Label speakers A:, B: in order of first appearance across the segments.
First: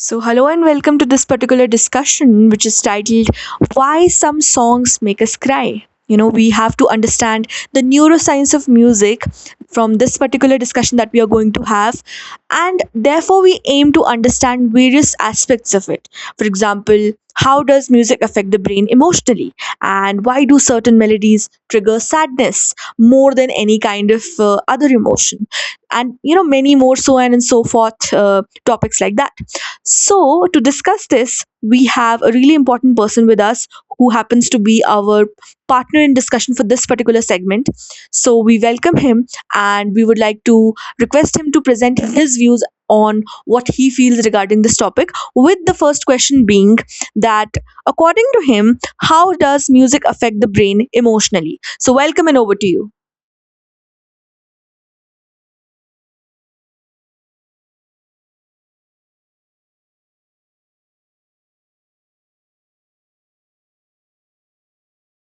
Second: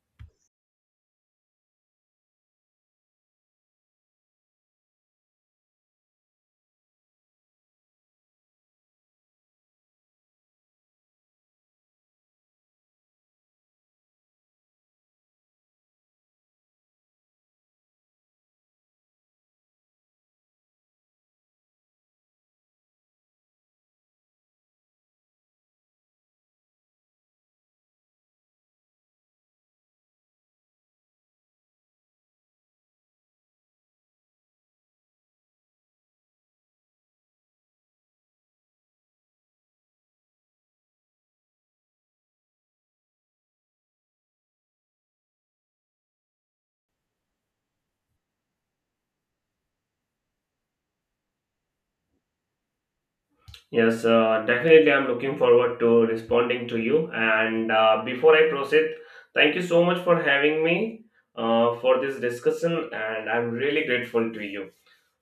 A: So, hello and welcome to this particular discussion, which is titled Why Some Songs Make Us Cry. You know, we have to understand the neuroscience of music from this particular discussion that we are going to have, and therefore we aim to understand various aspects of it. For example, how does music affect the brain emotionally, and why do certain melodies trigger sadness more than any kind of other emotion, and you know, many more so on and so forth topics like that. So, to discuss this, we have a really important person with us who happens to be our partner in discussion for this particular segment. So, we welcome him and we would like to request him to present his views on what he feels regarding this topic. With the first question being that, according to him, how does music affect the brain emotionally? So, welcome and over to you.
B: Yes, definitely. I'm looking forward to responding to you. And Before I proceed, thank you so much for having me for this discussion, and I'm really grateful to you.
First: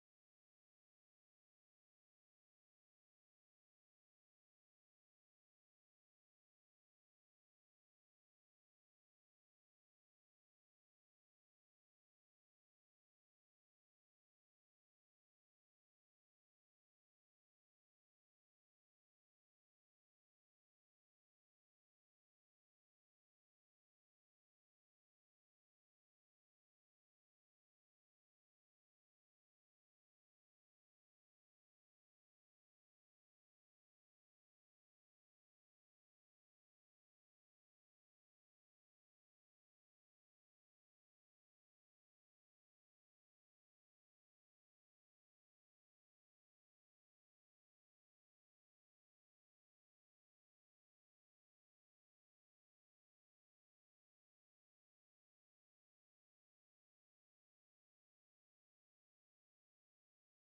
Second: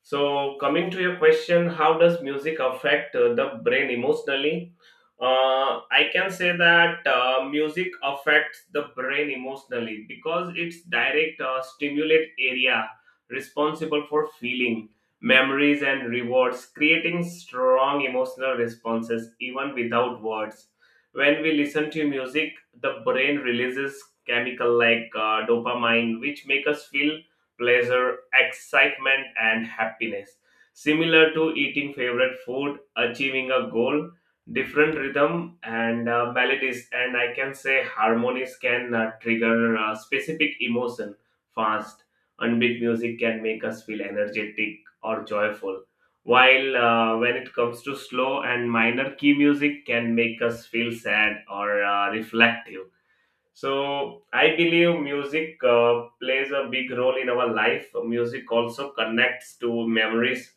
B: So, coming to your question, how does music affect the brain emotionally? I can say that music affects the brain emotionally because it's direct stimulate area responsible for feeling, memories, and rewards, creating strong emotional responses even without words. When we listen to music, the brain releases chemical like dopamine, which make us feel pleasure, excitement, and happiness. Similar to eating favorite food, achieving a goal, different rhythm and melodies, and I can say harmonies can trigger specific emotion fast. Unbeat music can make us feel energetic or joyful. While when it comes to slow and minor key music can make us feel sad or reflective, so I believe music plays a big role in our life. Music also connects to memories,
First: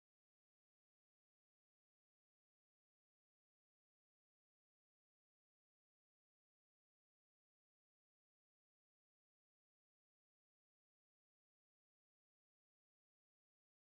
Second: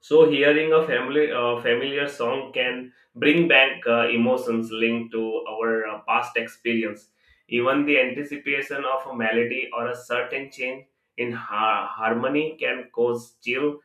B: so hearing a familiar song can bring back emotions linked to our past experience. Even the anticipation of a melody or a certain change in harmony can cause chill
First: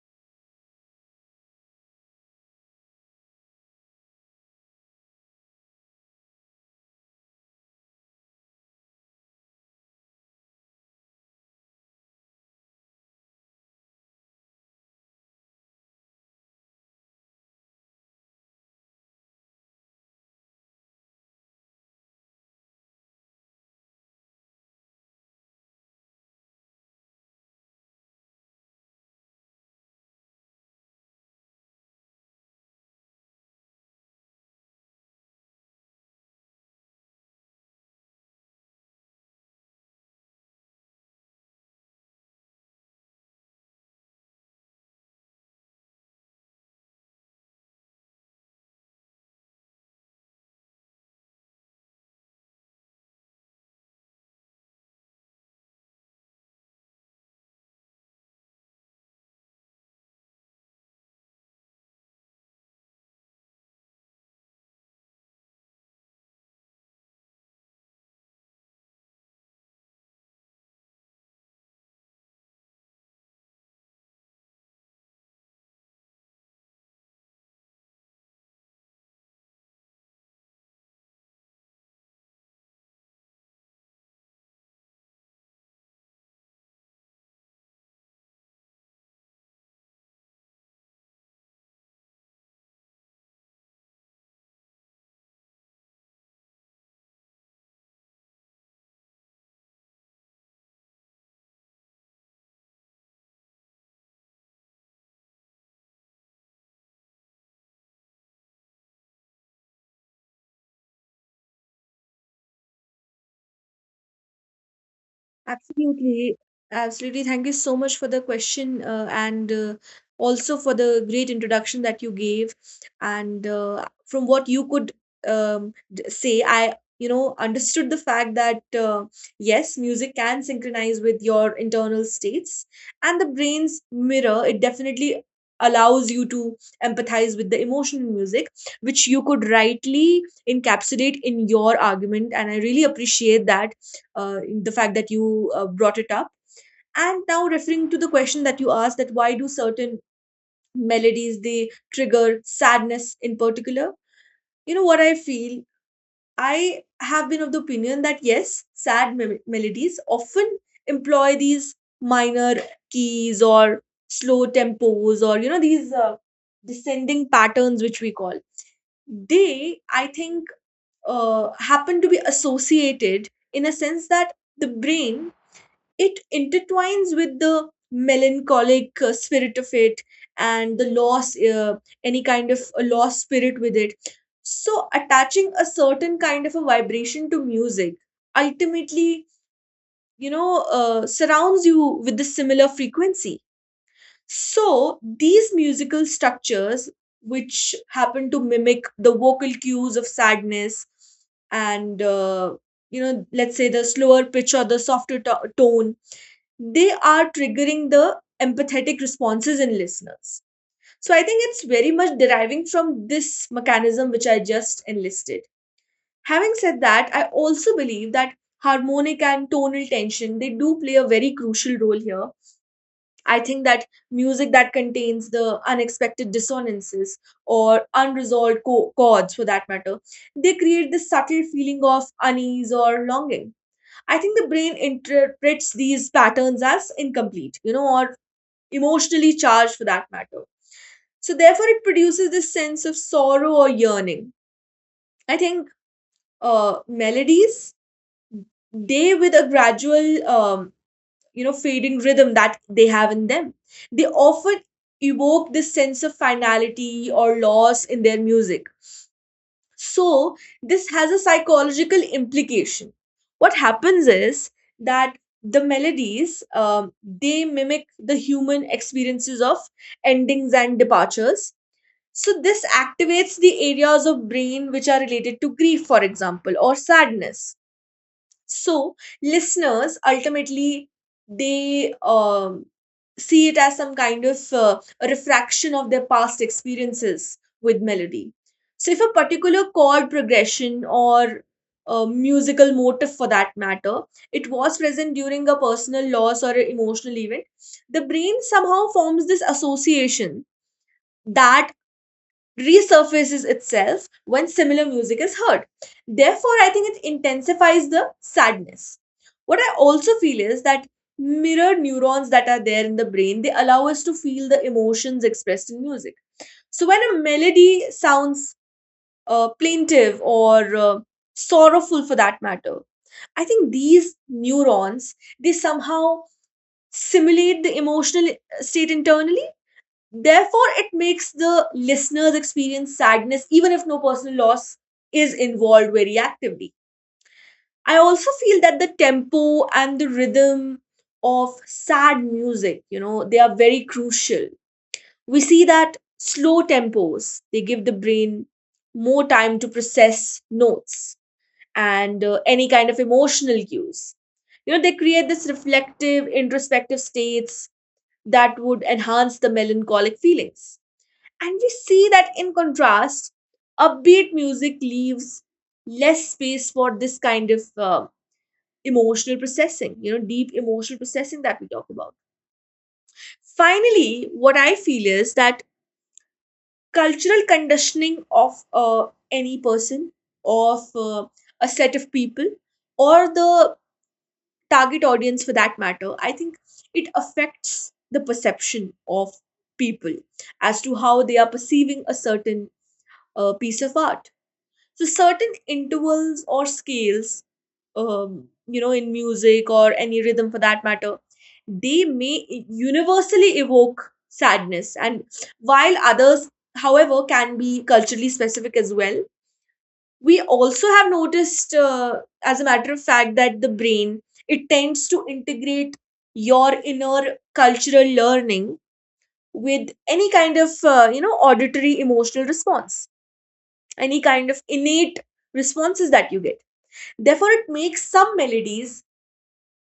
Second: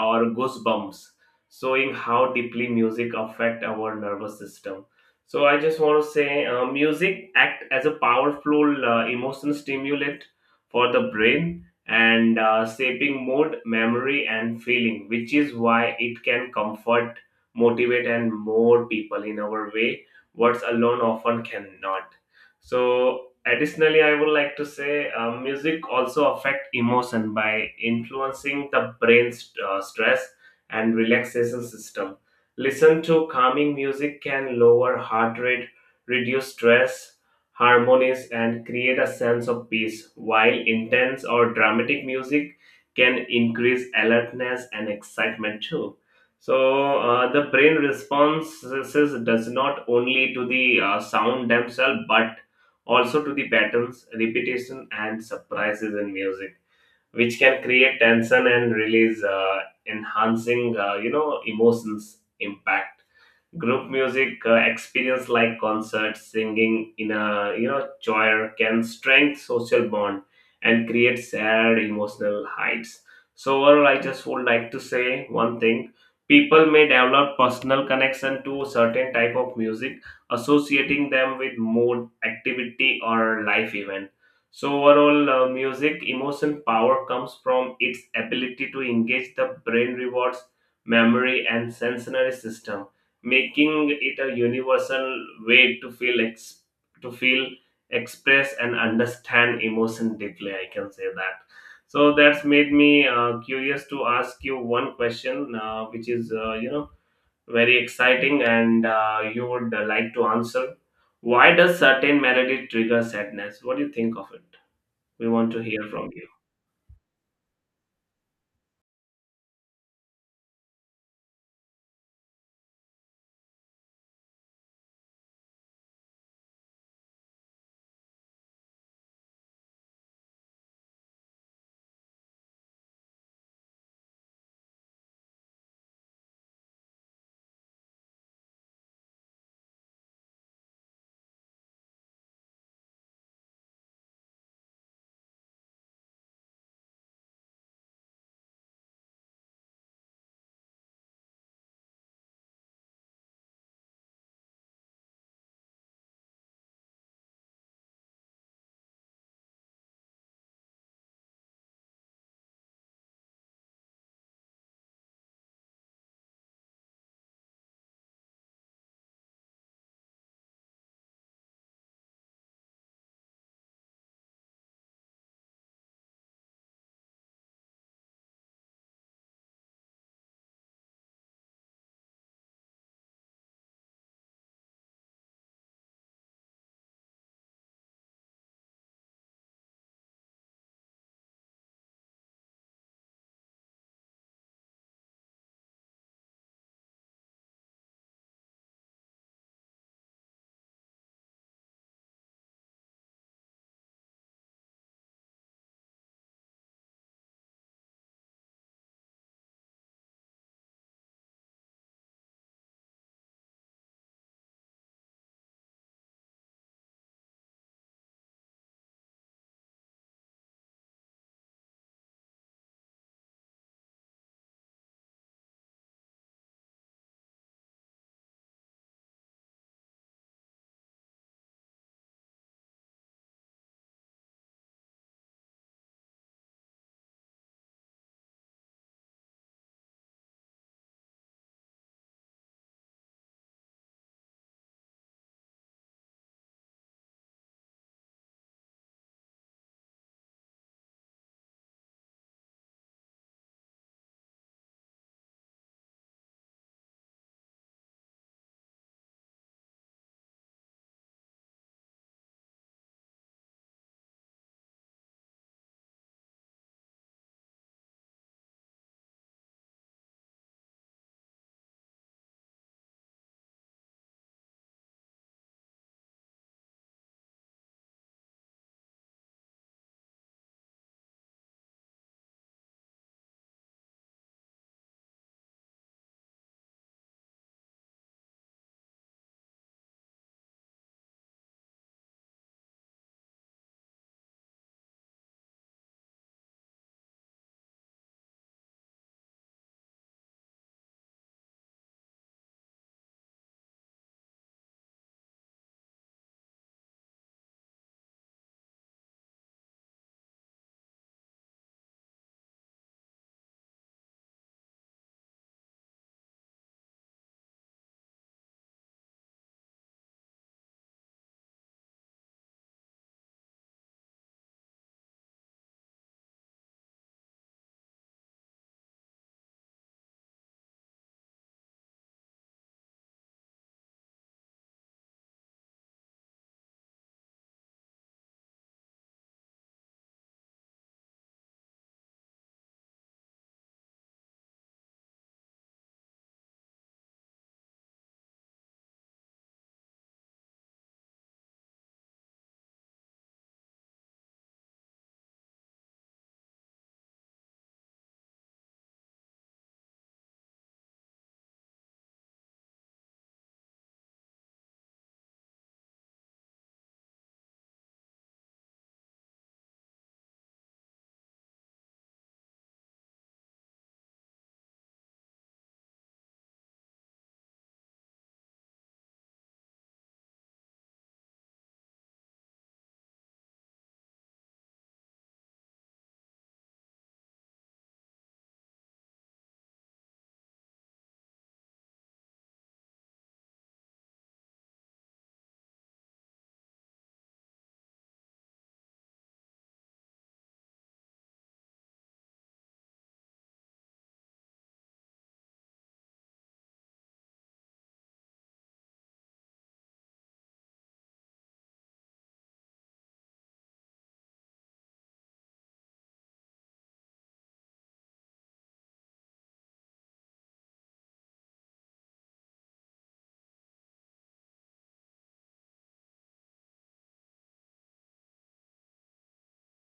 B: or goosebumps, showing how deeply music affect our nervous system. So, I just want to say, music act as a powerful emotion stimulant for the brain and shaping mood, memory, and feeling, which is why it can comfort, motivate, and more people in our way, words alone often cannot. So, additionally, I would like to say music also affect emotion by influencing the brain's stress and relaxation system. Listen to calming music can lower heart rate, reduce stress, harmonies, and create a sense of peace, while intense or dramatic music can increase alertness and excitement too. So, the brain responses does not only to the sound themselves but also to the patterns, repetition, and surprises in music, which can create tension and release, enhancing, you know, emotions impact. Group music experience like concerts, singing in a you know choir can strengthen social bond and create shared emotional heights. So overall, I just would like to say one thing: people may develop personal connection to certain type of music, associating them with mood, activity, or life event. So overall, music emotion power comes from its ability to engage the brain rewards, memory, and sensory system, making it a universal way to to feel, express, and understand emotion deeply, I can say that. So that's made me curious to ask you one question which is, you know, very exciting and you would like to answer: why does certain melody trigger sadness? What do you think of it? We want to hear from you.
A: Absolutely. Absolutely. Thank you so much for the question and also for the great introduction that you gave. And from what you could say, I, you know, understood the fact that yes, music can synchronize with your internal states and the brain's mirror. It definitely allows you to empathize with the emotion in music, which you could rightly encapsulate in your argument. And I really appreciate that the fact that you brought it up. And now referring to the question that you asked, that why do certain melodies they trigger sadness in particular? You know what I feel? I have been of the opinion that yes, sad melodies often employ these minor keys or slow tempos, or you know, these descending patterns which we call, they I think happen to be associated, in a sense that the brain, it intertwines with the melancholic spirit of it and the loss, any kind of a lost spirit with it. So, attaching a certain kind of a vibration to music ultimately, you know, surrounds you with the similar frequency. So, these musical structures, which happen to mimic the vocal cues of sadness and you know, let's say the slower pitch or the softer tone, they are triggering the empathetic responses in listeners. So, I think it's very much deriving from this mechanism which I just enlisted. Having said that, I also believe that harmonic and tonal tension, they do play a very crucial role here. I think that music that contains the unexpected dissonances or unresolved chords, for that matter, they create this subtle feeling of unease or longing. I think the brain interprets these patterns as incomplete, you know, or emotionally charged, for that matter. So, therefore, it produces this sense of sorrow or yearning. I think melodies, they with a gradual you know, fading rhythm that they have in them, they often evoke this sense of finality or loss in their music. So, this has a psychological implication. What happens is that the melodies, they mimic the human experiences of endings and departures. So, this activates the areas of brain which are related to grief, for example, or sadness. So, listeners ultimately, they see it as some kind of a refraction of their past experiences with melody. So, if a particular chord progression or a musical motive, for that matter, it was present during a personal loss or an emotional event, the brain somehow forms this association that resurfaces itself when similar music is heard. Therefore, I think it intensifies the sadness. What I also feel is that mirror neurons that are there in the brain, they allow us to feel the emotions expressed in music. So, when a melody sounds plaintive or sorrowful, for that matter, I think these neurons, they somehow simulate the emotional state internally. Therefore, it makes the listeners experience sadness even if no personal loss is involved very actively. I also feel that the tempo and the rhythm of sad music, you know, they are very crucial. We see that slow tempos, they give the brain more time to process notes and any kind of emotional cues. You know, they create this reflective, introspective states that would enhance the melancholic feelings, and we see that in contrast, upbeat music leaves less space for this kind of emotional processing, you know, deep emotional processing that we talk about. Finally, what I feel is that cultural conditioning of any person, of a set of people, or the target audience, for that matter, I think it affects the perception of people as to how they are perceiving a certain piece of art. So, certain intervals or scales, you know, in music or any rhythm, for that matter, they may universally evoke sadness, and while others, however, can be culturally specific as well. We also have noticed, as a matter of fact, that the brain, it tends to integrate your inner cultural learning with any kind of you know, auditory emotional response, any kind of innate responses that you get. Therefore, it makes some melodies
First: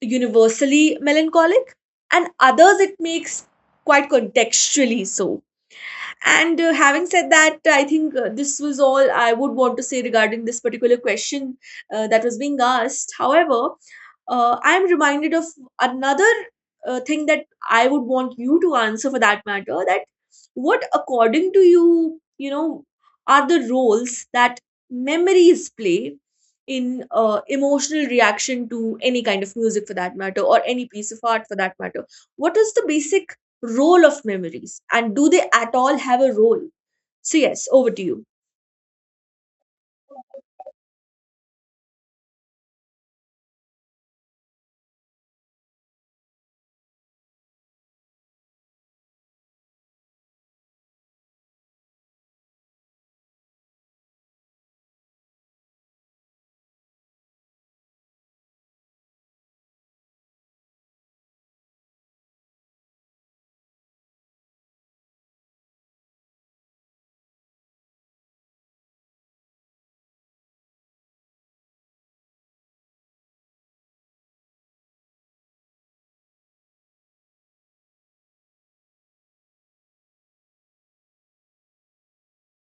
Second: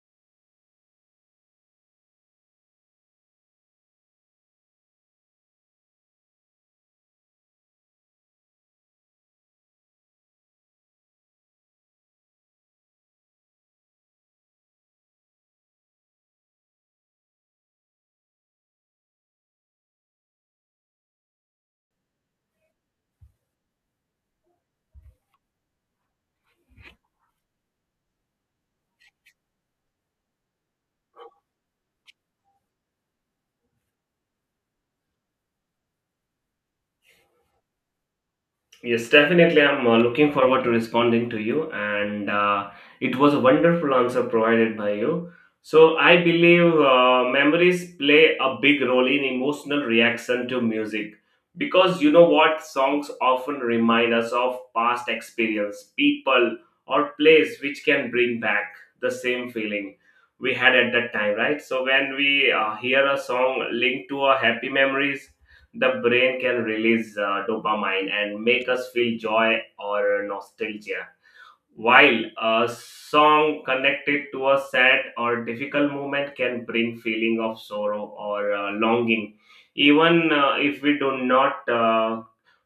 A: universally melancholic, and others it makes quite contextually so. And having said that, I think this was all I would want to say regarding this particular question that was being asked. However, I am reminded of another thing that I would want you to answer, for that matter, that what, according to you, you know, are the roles that memories play in emotional reaction to any kind of music, for that matter, or any piece of art, for that matter? What is the basic role of memories, and do they at all have a role? So, yes, over to you.
B: Yes, definitely. I'm looking forward to responding to you, and it was a wonderful answer provided by you. So, I believe memories play a big role in emotional reaction to music because you know what? Songs often remind us of past experience, people, or place which can bring back the same feeling we had at that time, right? So, when we hear a song linked to our happy memories, the brain can release dopamine and make us feel joy or nostalgia. While a song connected to a sad or difficult moment can bring feeling of sorrow or longing, even if we do not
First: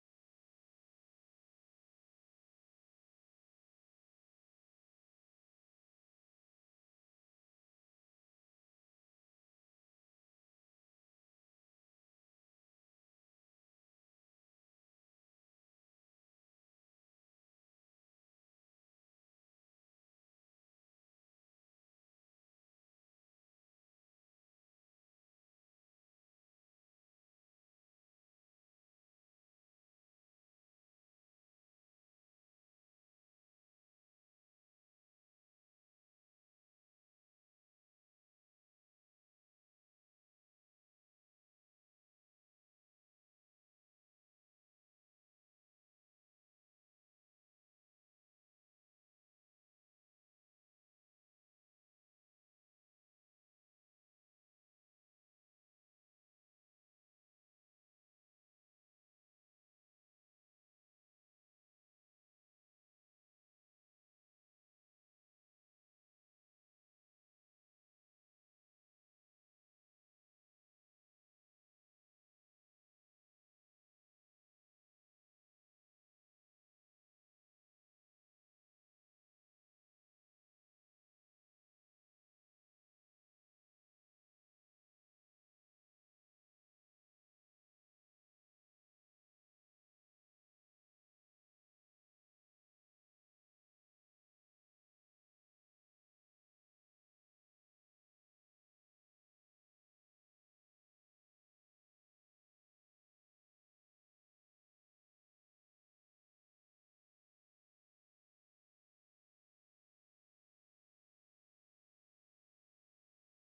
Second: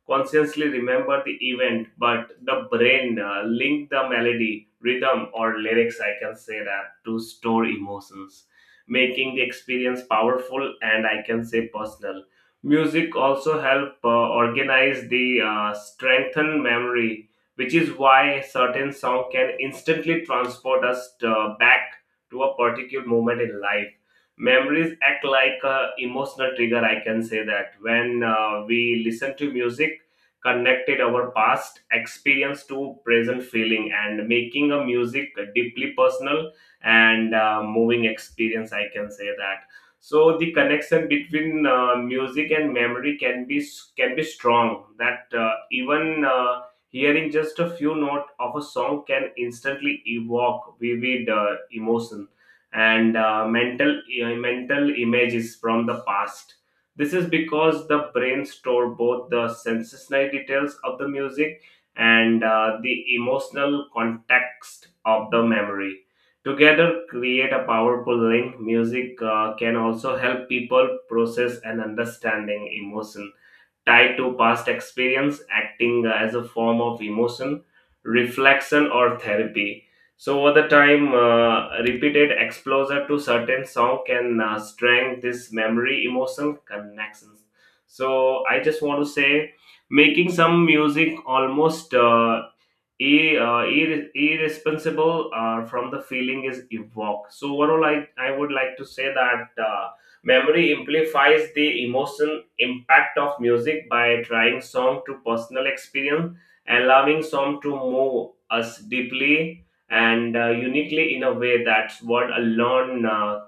B: consciously remember the event, but the brain link the melody, rhythm, or lyrics, I can say that, to store emotions, making the experience powerful and I can say personal. Music also help organize the strengthen memory, which is why certain song can instantly transport us back to a particular moment in life. Memories act like a emotional trigger, I can say that. When we listen to music connected our past experience to present feeling and making a music a deeply personal and moving experience, I can say that. So the connection between music and memory can be strong that even hearing just a few notes of a song can instantly evoke vivid emotions and mental images from the past. This is because the brain store both the sensory details of the music and the emotional context of the memory. Together, create a powerful link. Music can also help people process and understanding emotion tied to past experience, acting as a form of emotion, reflection, or therapy. So, over the time, repeated exposure to certain song can strengthen this memory, emotion connections. So, I just want to say, making some music almost irresponsible from the feeling is evoked. So overall, I would like to say that memory amplifies the emotion impact of music by trying song to personal experience, allowing song to move us deeply and uniquely in a way that's what alone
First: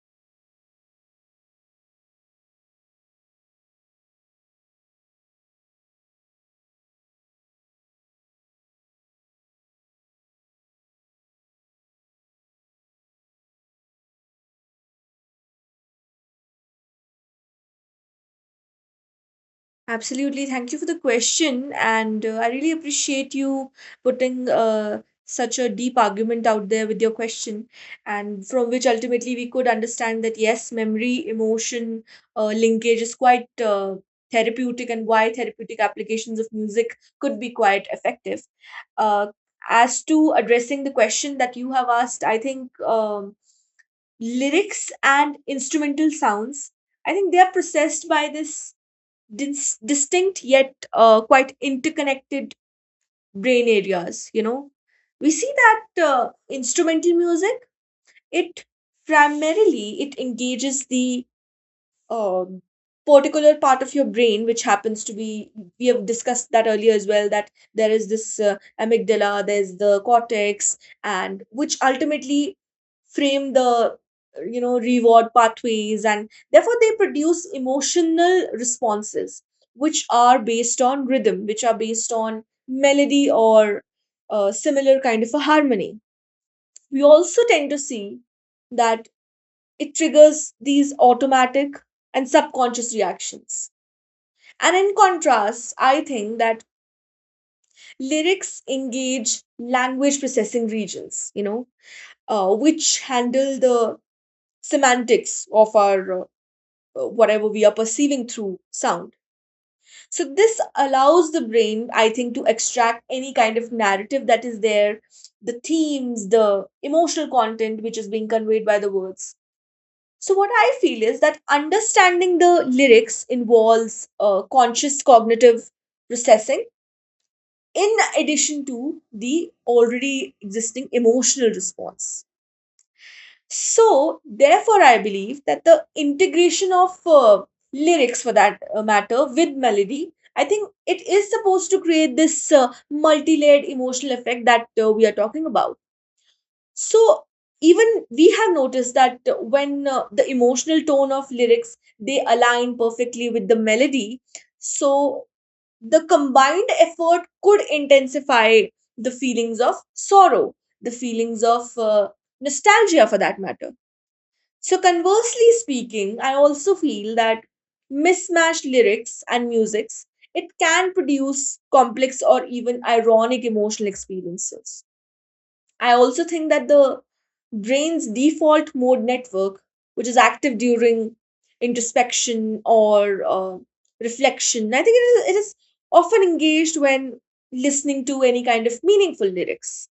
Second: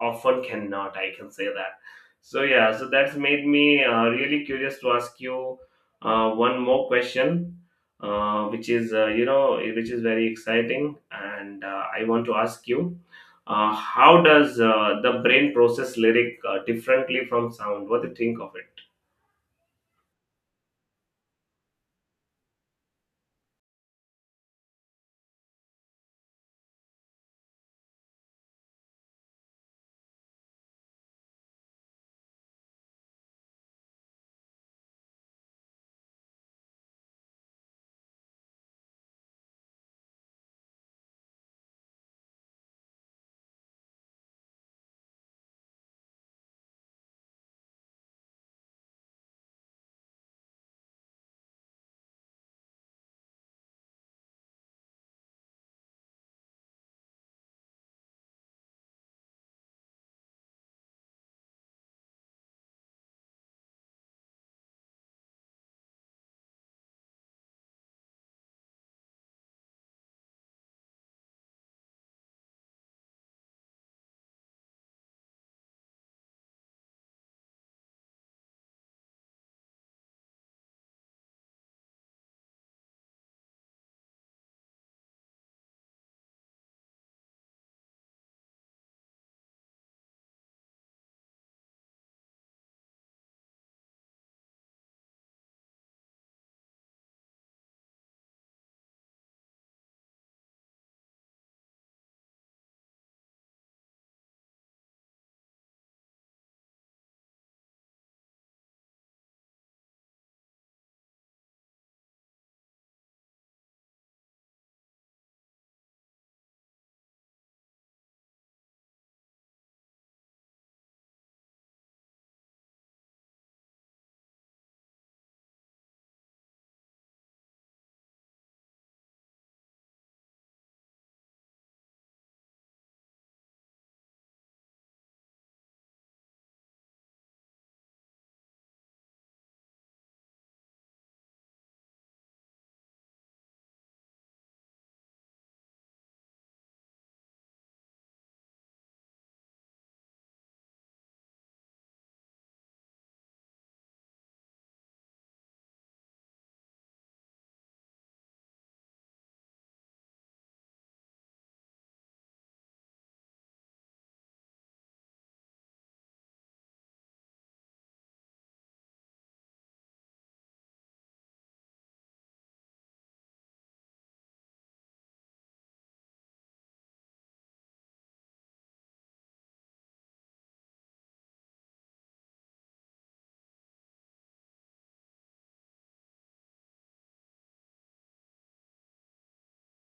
B: often cannot. I can say that. So yeah, so that's made me really curious to ask you one more question which is, you know, which is very exciting and I want to ask you: how does the brain process lyric differently from sound? What do you think of it?
A: Absolutely. Thank you for the question. And I really appreciate you putting such a deep argument out there with your question, and from which ultimately we could understand that yes, memory, emotion linkage is quite therapeutic, and why therapeutic applications of music could be quite effective. Uh, as to addressing the question that you have asked, I think. Lyrics and instrumental sounds. I think they are processed by this distinct yet quite interconnected brain areas. You know, we see that instrumental music, it primarily it engages the um, particular part of your brain, which happens to be, we have discussed that earlier as well, that there is this amygdala, there's the cortex, and which ultimately frame the you know, reward pathways, and therefore they produce emotional responses which are based on rhythm, which are based on melody or similar kind of a harmony. We also tend to see that it triggers these automatic and subconscious reactions. And in contrast, I think that lyrics engage language processing regions, you know, which handle the semantics of our whatever we are perceiving through sound. So, this allows the brain, I think, to extract any kind of narrative that is there, the themes, the emotional content which is being conveyed by the words. So, what I feel is that understanding the lyrics involves conscious cognitive processing in addition to the already existing emotional response. So, therefore, I believe that the integration of lyrics for that matter with melody, I think it is supposed to create this multi layered emotional effect that we are talking about. So, even we have noticed that when the emotional tone of lyrics they align perfectly with the melody, so the combined effort could intensify the feelings of sorrow, the feelings of nostalgia, for that matter. So, conversely speaking, I also feel that mismatched lyrics and musics, it can produce complex or even ironic emotional experiences. I also think that the brain's default mode network, which is active during introspection or reflection, I think it is often engaged when listening to any kind of meaningful lyrics.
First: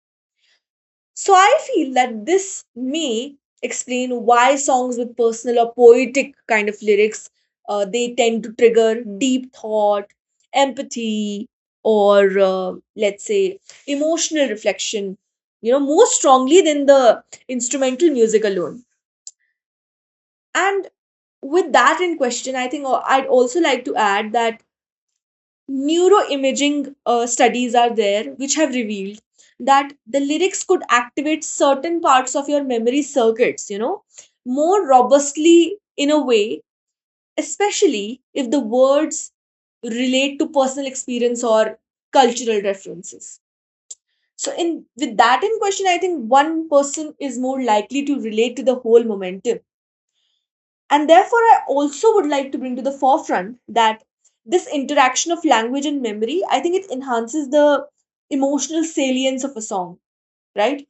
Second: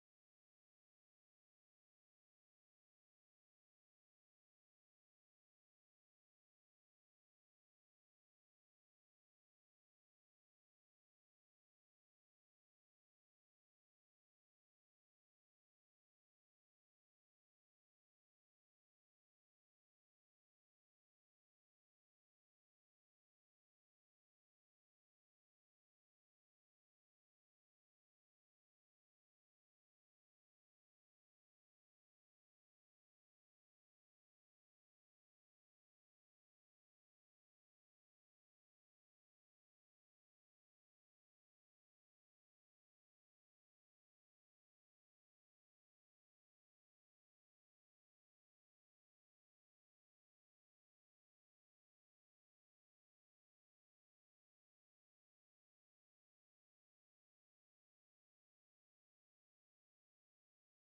A: So, I feel that this may explain why songs with personal or poetic kind of lyrics, they tend to trigger deep thought, empathy, or let's say emotional reflection. You know, more strongly than the instrumental music alone. And with that in question, I think I'd also like to add that neuroimaging studies are there which have revealed that the lyrics could activate certain parts of your memory circuits, you know, more robustly, in a way, especially if the words relate to personal experience or cultural references. So, in with that in question, I think one person is more likely to relate to the whole momentum. And therefore, I also would like to bring to the forefront that this interaction of language and memory, I think it enhances the emotional salience of a song, right?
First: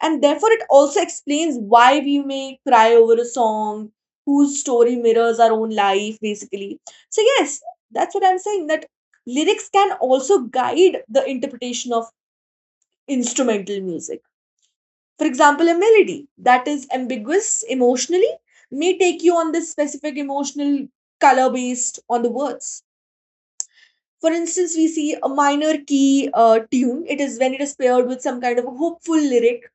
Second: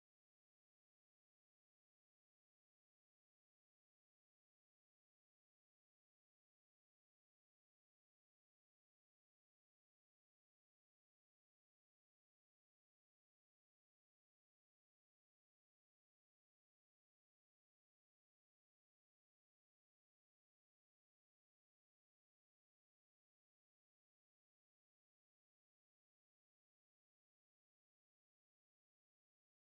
A: And therefore, it also explains why we may cry over a song whose story mirrors our own life, basically. So, yes, that's what I'm saying that lyrics can also guide the interpretation of instrumental music. For example, a melody that is ambiguous emotionally may take you on this specific emotional color based on the words. For instance, we see a minor key tune. It is when it is paired with some kind of a hopeful lyric,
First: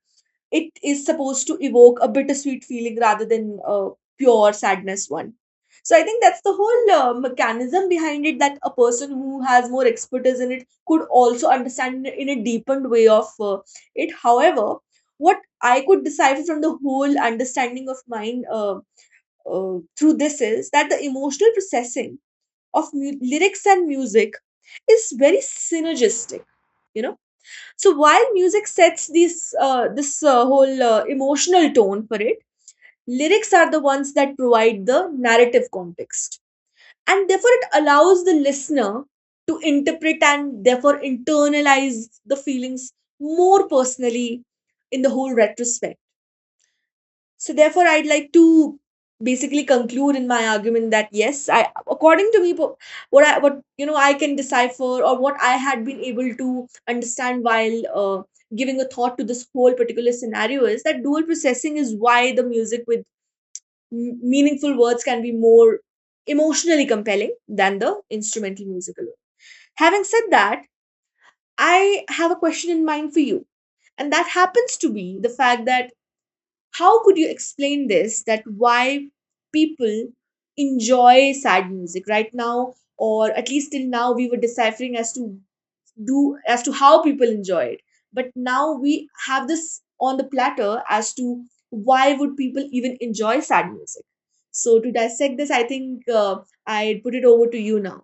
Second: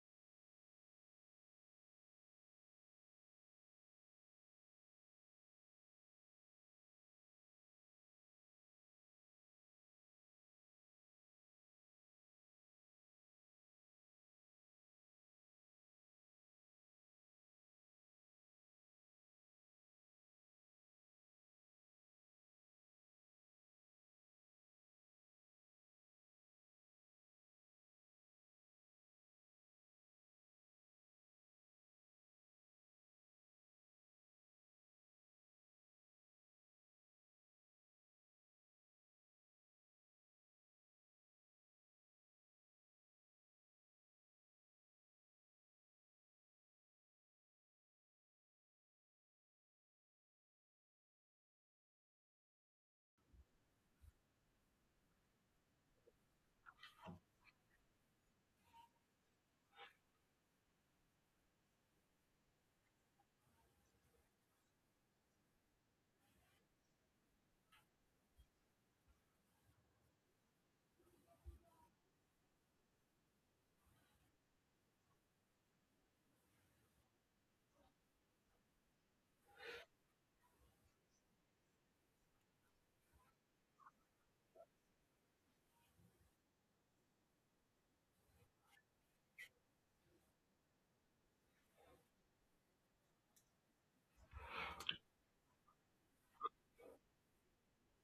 A: it is supposed to evoke a bittersweet feeling rather than a pure sadness one. So I think that's the whole mechanism behind it, that a person who has more expertise in it could also understand in a deepened way of it. However, what I could decipher from the whole understanding of mine through this is that the emotional processing of lyrics and music is very synergistic, you know so while music sets this whole emotional tone for it, lyrics are the ones that provide the narrative context, and therefore it allows the listener to interpret and therefore internalize the feelings more personally in the whole retrospect. So therefore, I'd like to basically conclude in my argument that, yes, I, according to me, what I can decipher, or what I had been able to understand while giving a thought to this whole particular scenario, is that dual processing is why the music with meaningful words can be more emotionally compelling than the instrumental music alone. Having said that, I have a question in mind for you, and that happens to be the fact that how could you explain this, that why people enjoy sad music? Right now, or at least till now, we were deciphering as to do as to how people enjoy it, but now we have this on the platter as to why would people even enjoy sad music. So to dissect this, I think I'd put it over to you now.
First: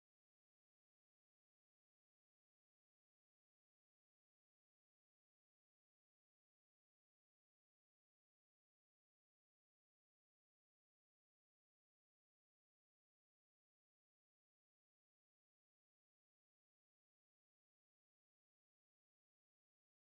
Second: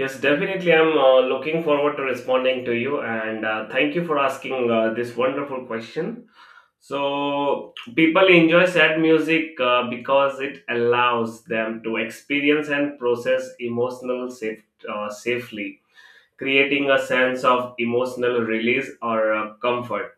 B: Yes, definitely. I'm looking forward to responding to you, and thank you for asking this wonderful question. So people enjoy sad music because it allows them to experience and process safely, creating a sense of emotional release or comfort.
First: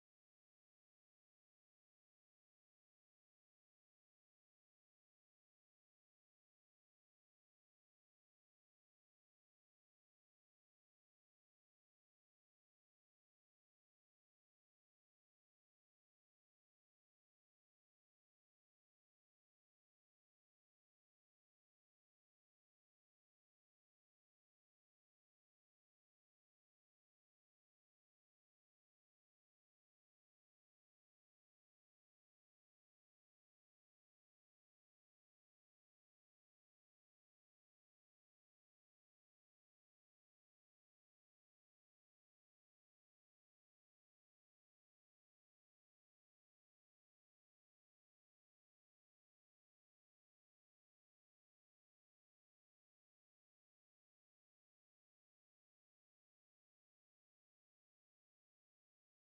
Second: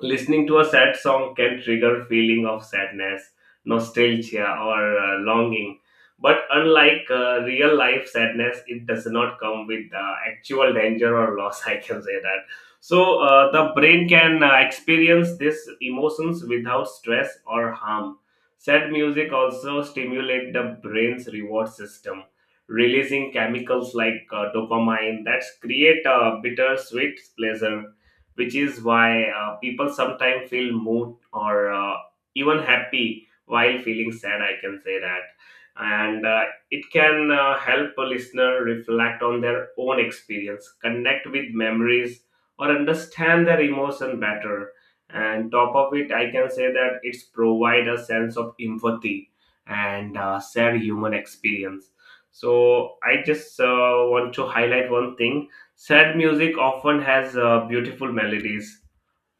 B: Listening to a sad song can trigger feeling of sadness, nostalgia, or longing. But unlike real life sadness, it does not come with actual danger or loss. I can say that. So the brain can experience these emotions without stress or harm. Sad music also stimulate the brain's reward system, releasing chemicals like dopamine that create a bittersweet pleasure, which is why people sometimes feel moved or even happy while feeling sad, I can say that. And it can help a listener reflect on their own experience, connect with memories, or understand their emotion better, and top of it I can say that it's provide a sense of empathy and shared human experience. So I just want to highlight one thing. Sad music often has beautiful melodies,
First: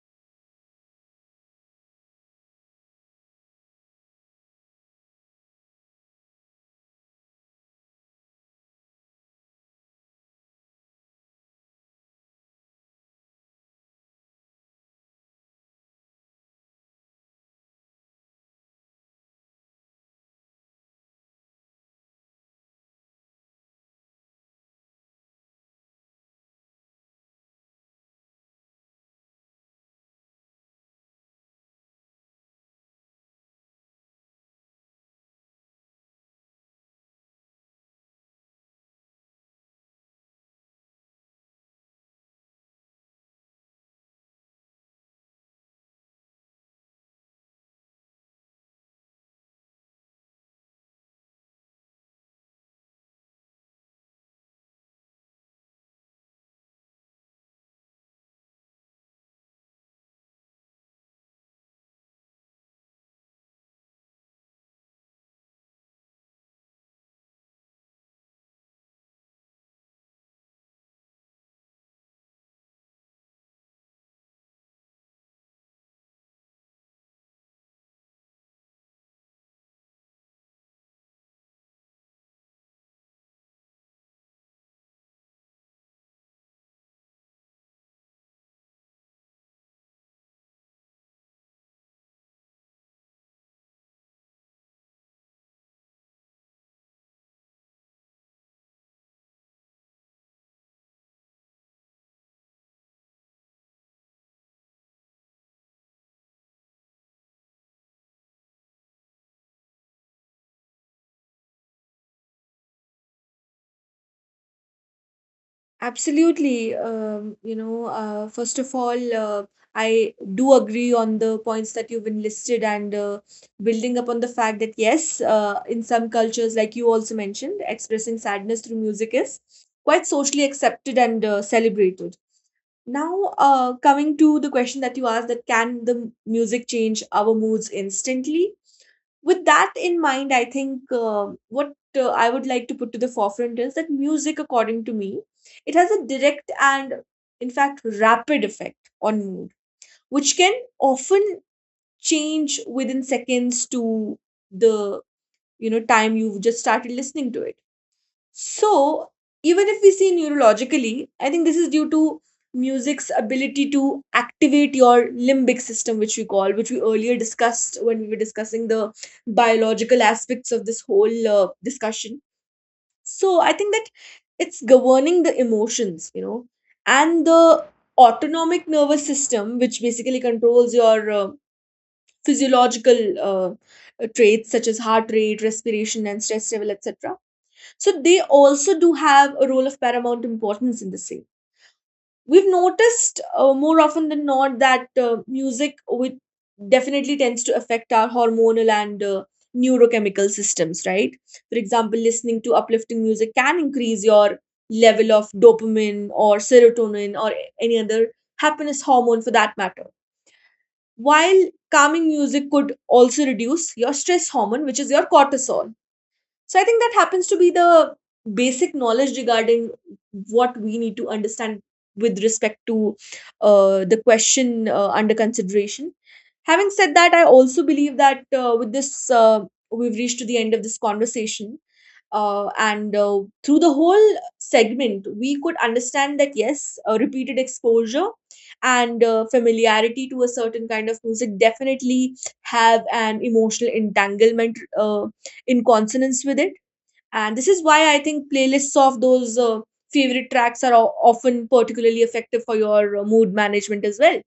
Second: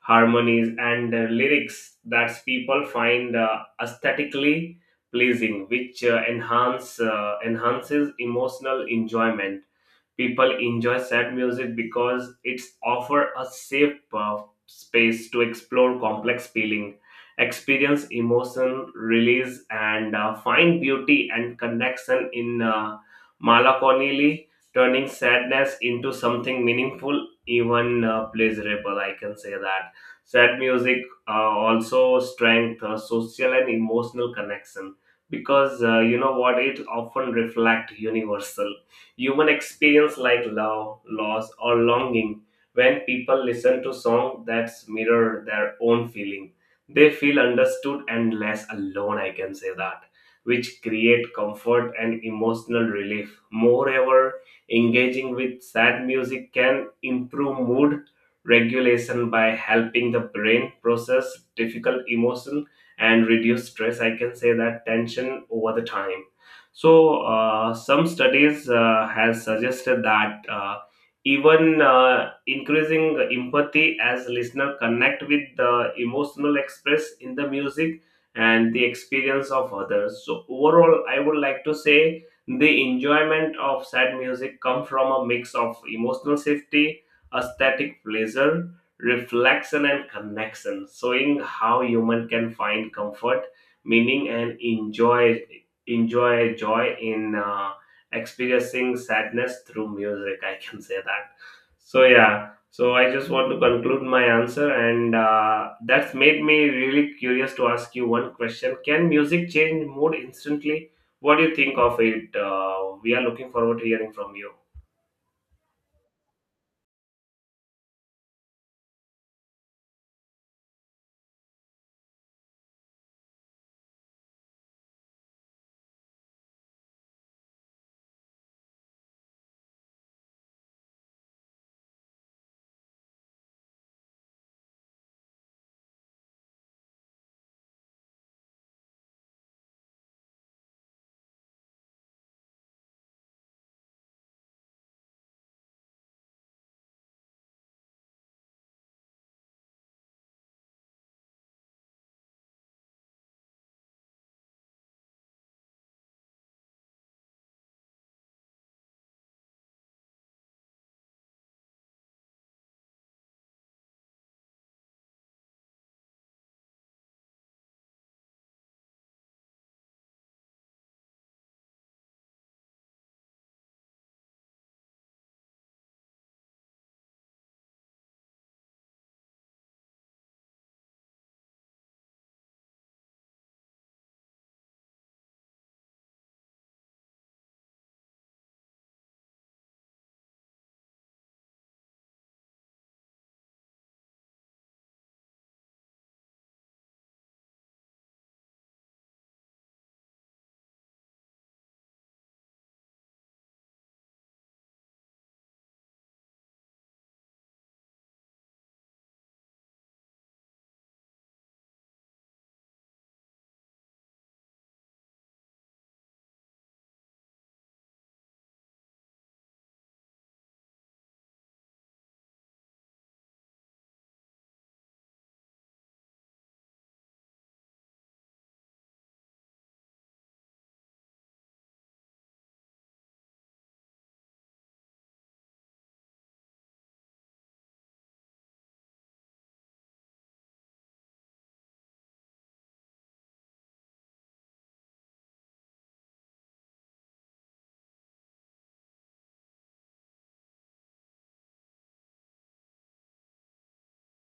B: harmonies, and lyrics that people find aesthetically pleasing, which enhances emotional enjoyment. People enjoy sad music because it's offer a safe space to explore complex feeling, experience emotion release, and find beauty and connection in melancholy, turning sadness into something meaningful, even pleasurable, I can say that. Sad music also strength social and emotional connection, because you know what, it often reflect universal human experience like love, loss, or longing. When people listen to songs that mirror their own feeling, they feel understood and less alone, I can say that, which create comfort and emotional relief. Moreover, engaging with sad music can improve mood regulation by helping the brain process difficult emotion and reduce stress. I can say that tension over the time. So some studies has suggested that even increasing empathy as listener connect with the emotional express in the music and the experience of others. So overall, I would like to say the enjoyment of sad music come from a mix of emotional safety, aesthetic pleasure, reflection, and connection, showing how human can find comfort, meaning, and enjoy joy in experiencing sadness through music, I can say that. So yeah, so I just want to conclude my answer, and that's made me really curious to ask you one question: can music change mood instantly? What do you think of it? We are looking forward to hearing from you.
A: Absolutely. You know, first of all, I do agree on the points that you've enlisted, and building upon the fact that, yes, in some cultures, like you also mentioned, expressing sadness through music is quite socially accepted and celebrated. Now, coming to the question that you asked, that can the music change our moods instantly? With that in mind, I think what I would like to put to the forefront is that music, according to me, it has a direct and, in fact, rapid effect on mood, which can often change within seconds to the, you know, time you've just started listening to it. So, even if we see neurologically, I think this is due to music's ability to activate your limbic system, which we call, which we earlier discussed when we were discussing the biological aspects of this whole discussion. So, I think that it's governing the emotions, you know, and the autonomic nervous system, which basically controls your physiological traits such as heart rate, respiration, and stress level, etc. So they also do have a role of paramount importance in the same. We've noticed, more often than not, that music with definitely tends to affect our hormonal and neurochemical systems, right? For example, listening to uplifting music can increase your level of dopamine or serotonin or any other happiness hormone for that matter. While calming music could also reduce your stress hormone, which is your cortisol. So I think that happens to be the basic knowledge regarding what we need to understand with respect to the question under consideration. Having said that, I also believe that with this, we've reached to the end of this conversation. And through the whole segment, we could understand that, yes, repeated exposure and familiarity to a certain kind of music definitely have an emotional entanglement in consonance with it. And this is why I think playlists of those favorite tracks are often particularly effective for your mood management as well.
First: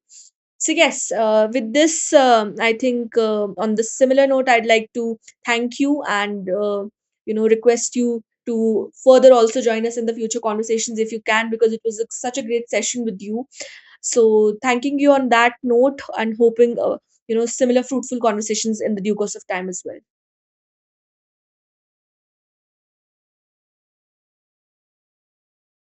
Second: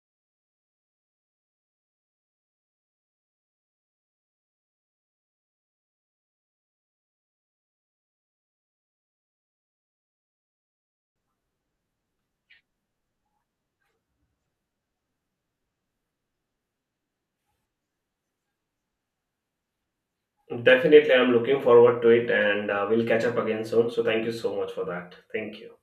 A: So, yes, with this, I think on the similar note, I'd like to thank you and, you know, request you to further also join us in the future conversations if you can, because it was a, such a great session with you. So, thanking you on that note and hoping, you know, similar fruitful conversations in the due course of time as well.
B: Definitely, I'm looking forward to it, and we'll catch up again soon. So, thank you so much for that. Thank you.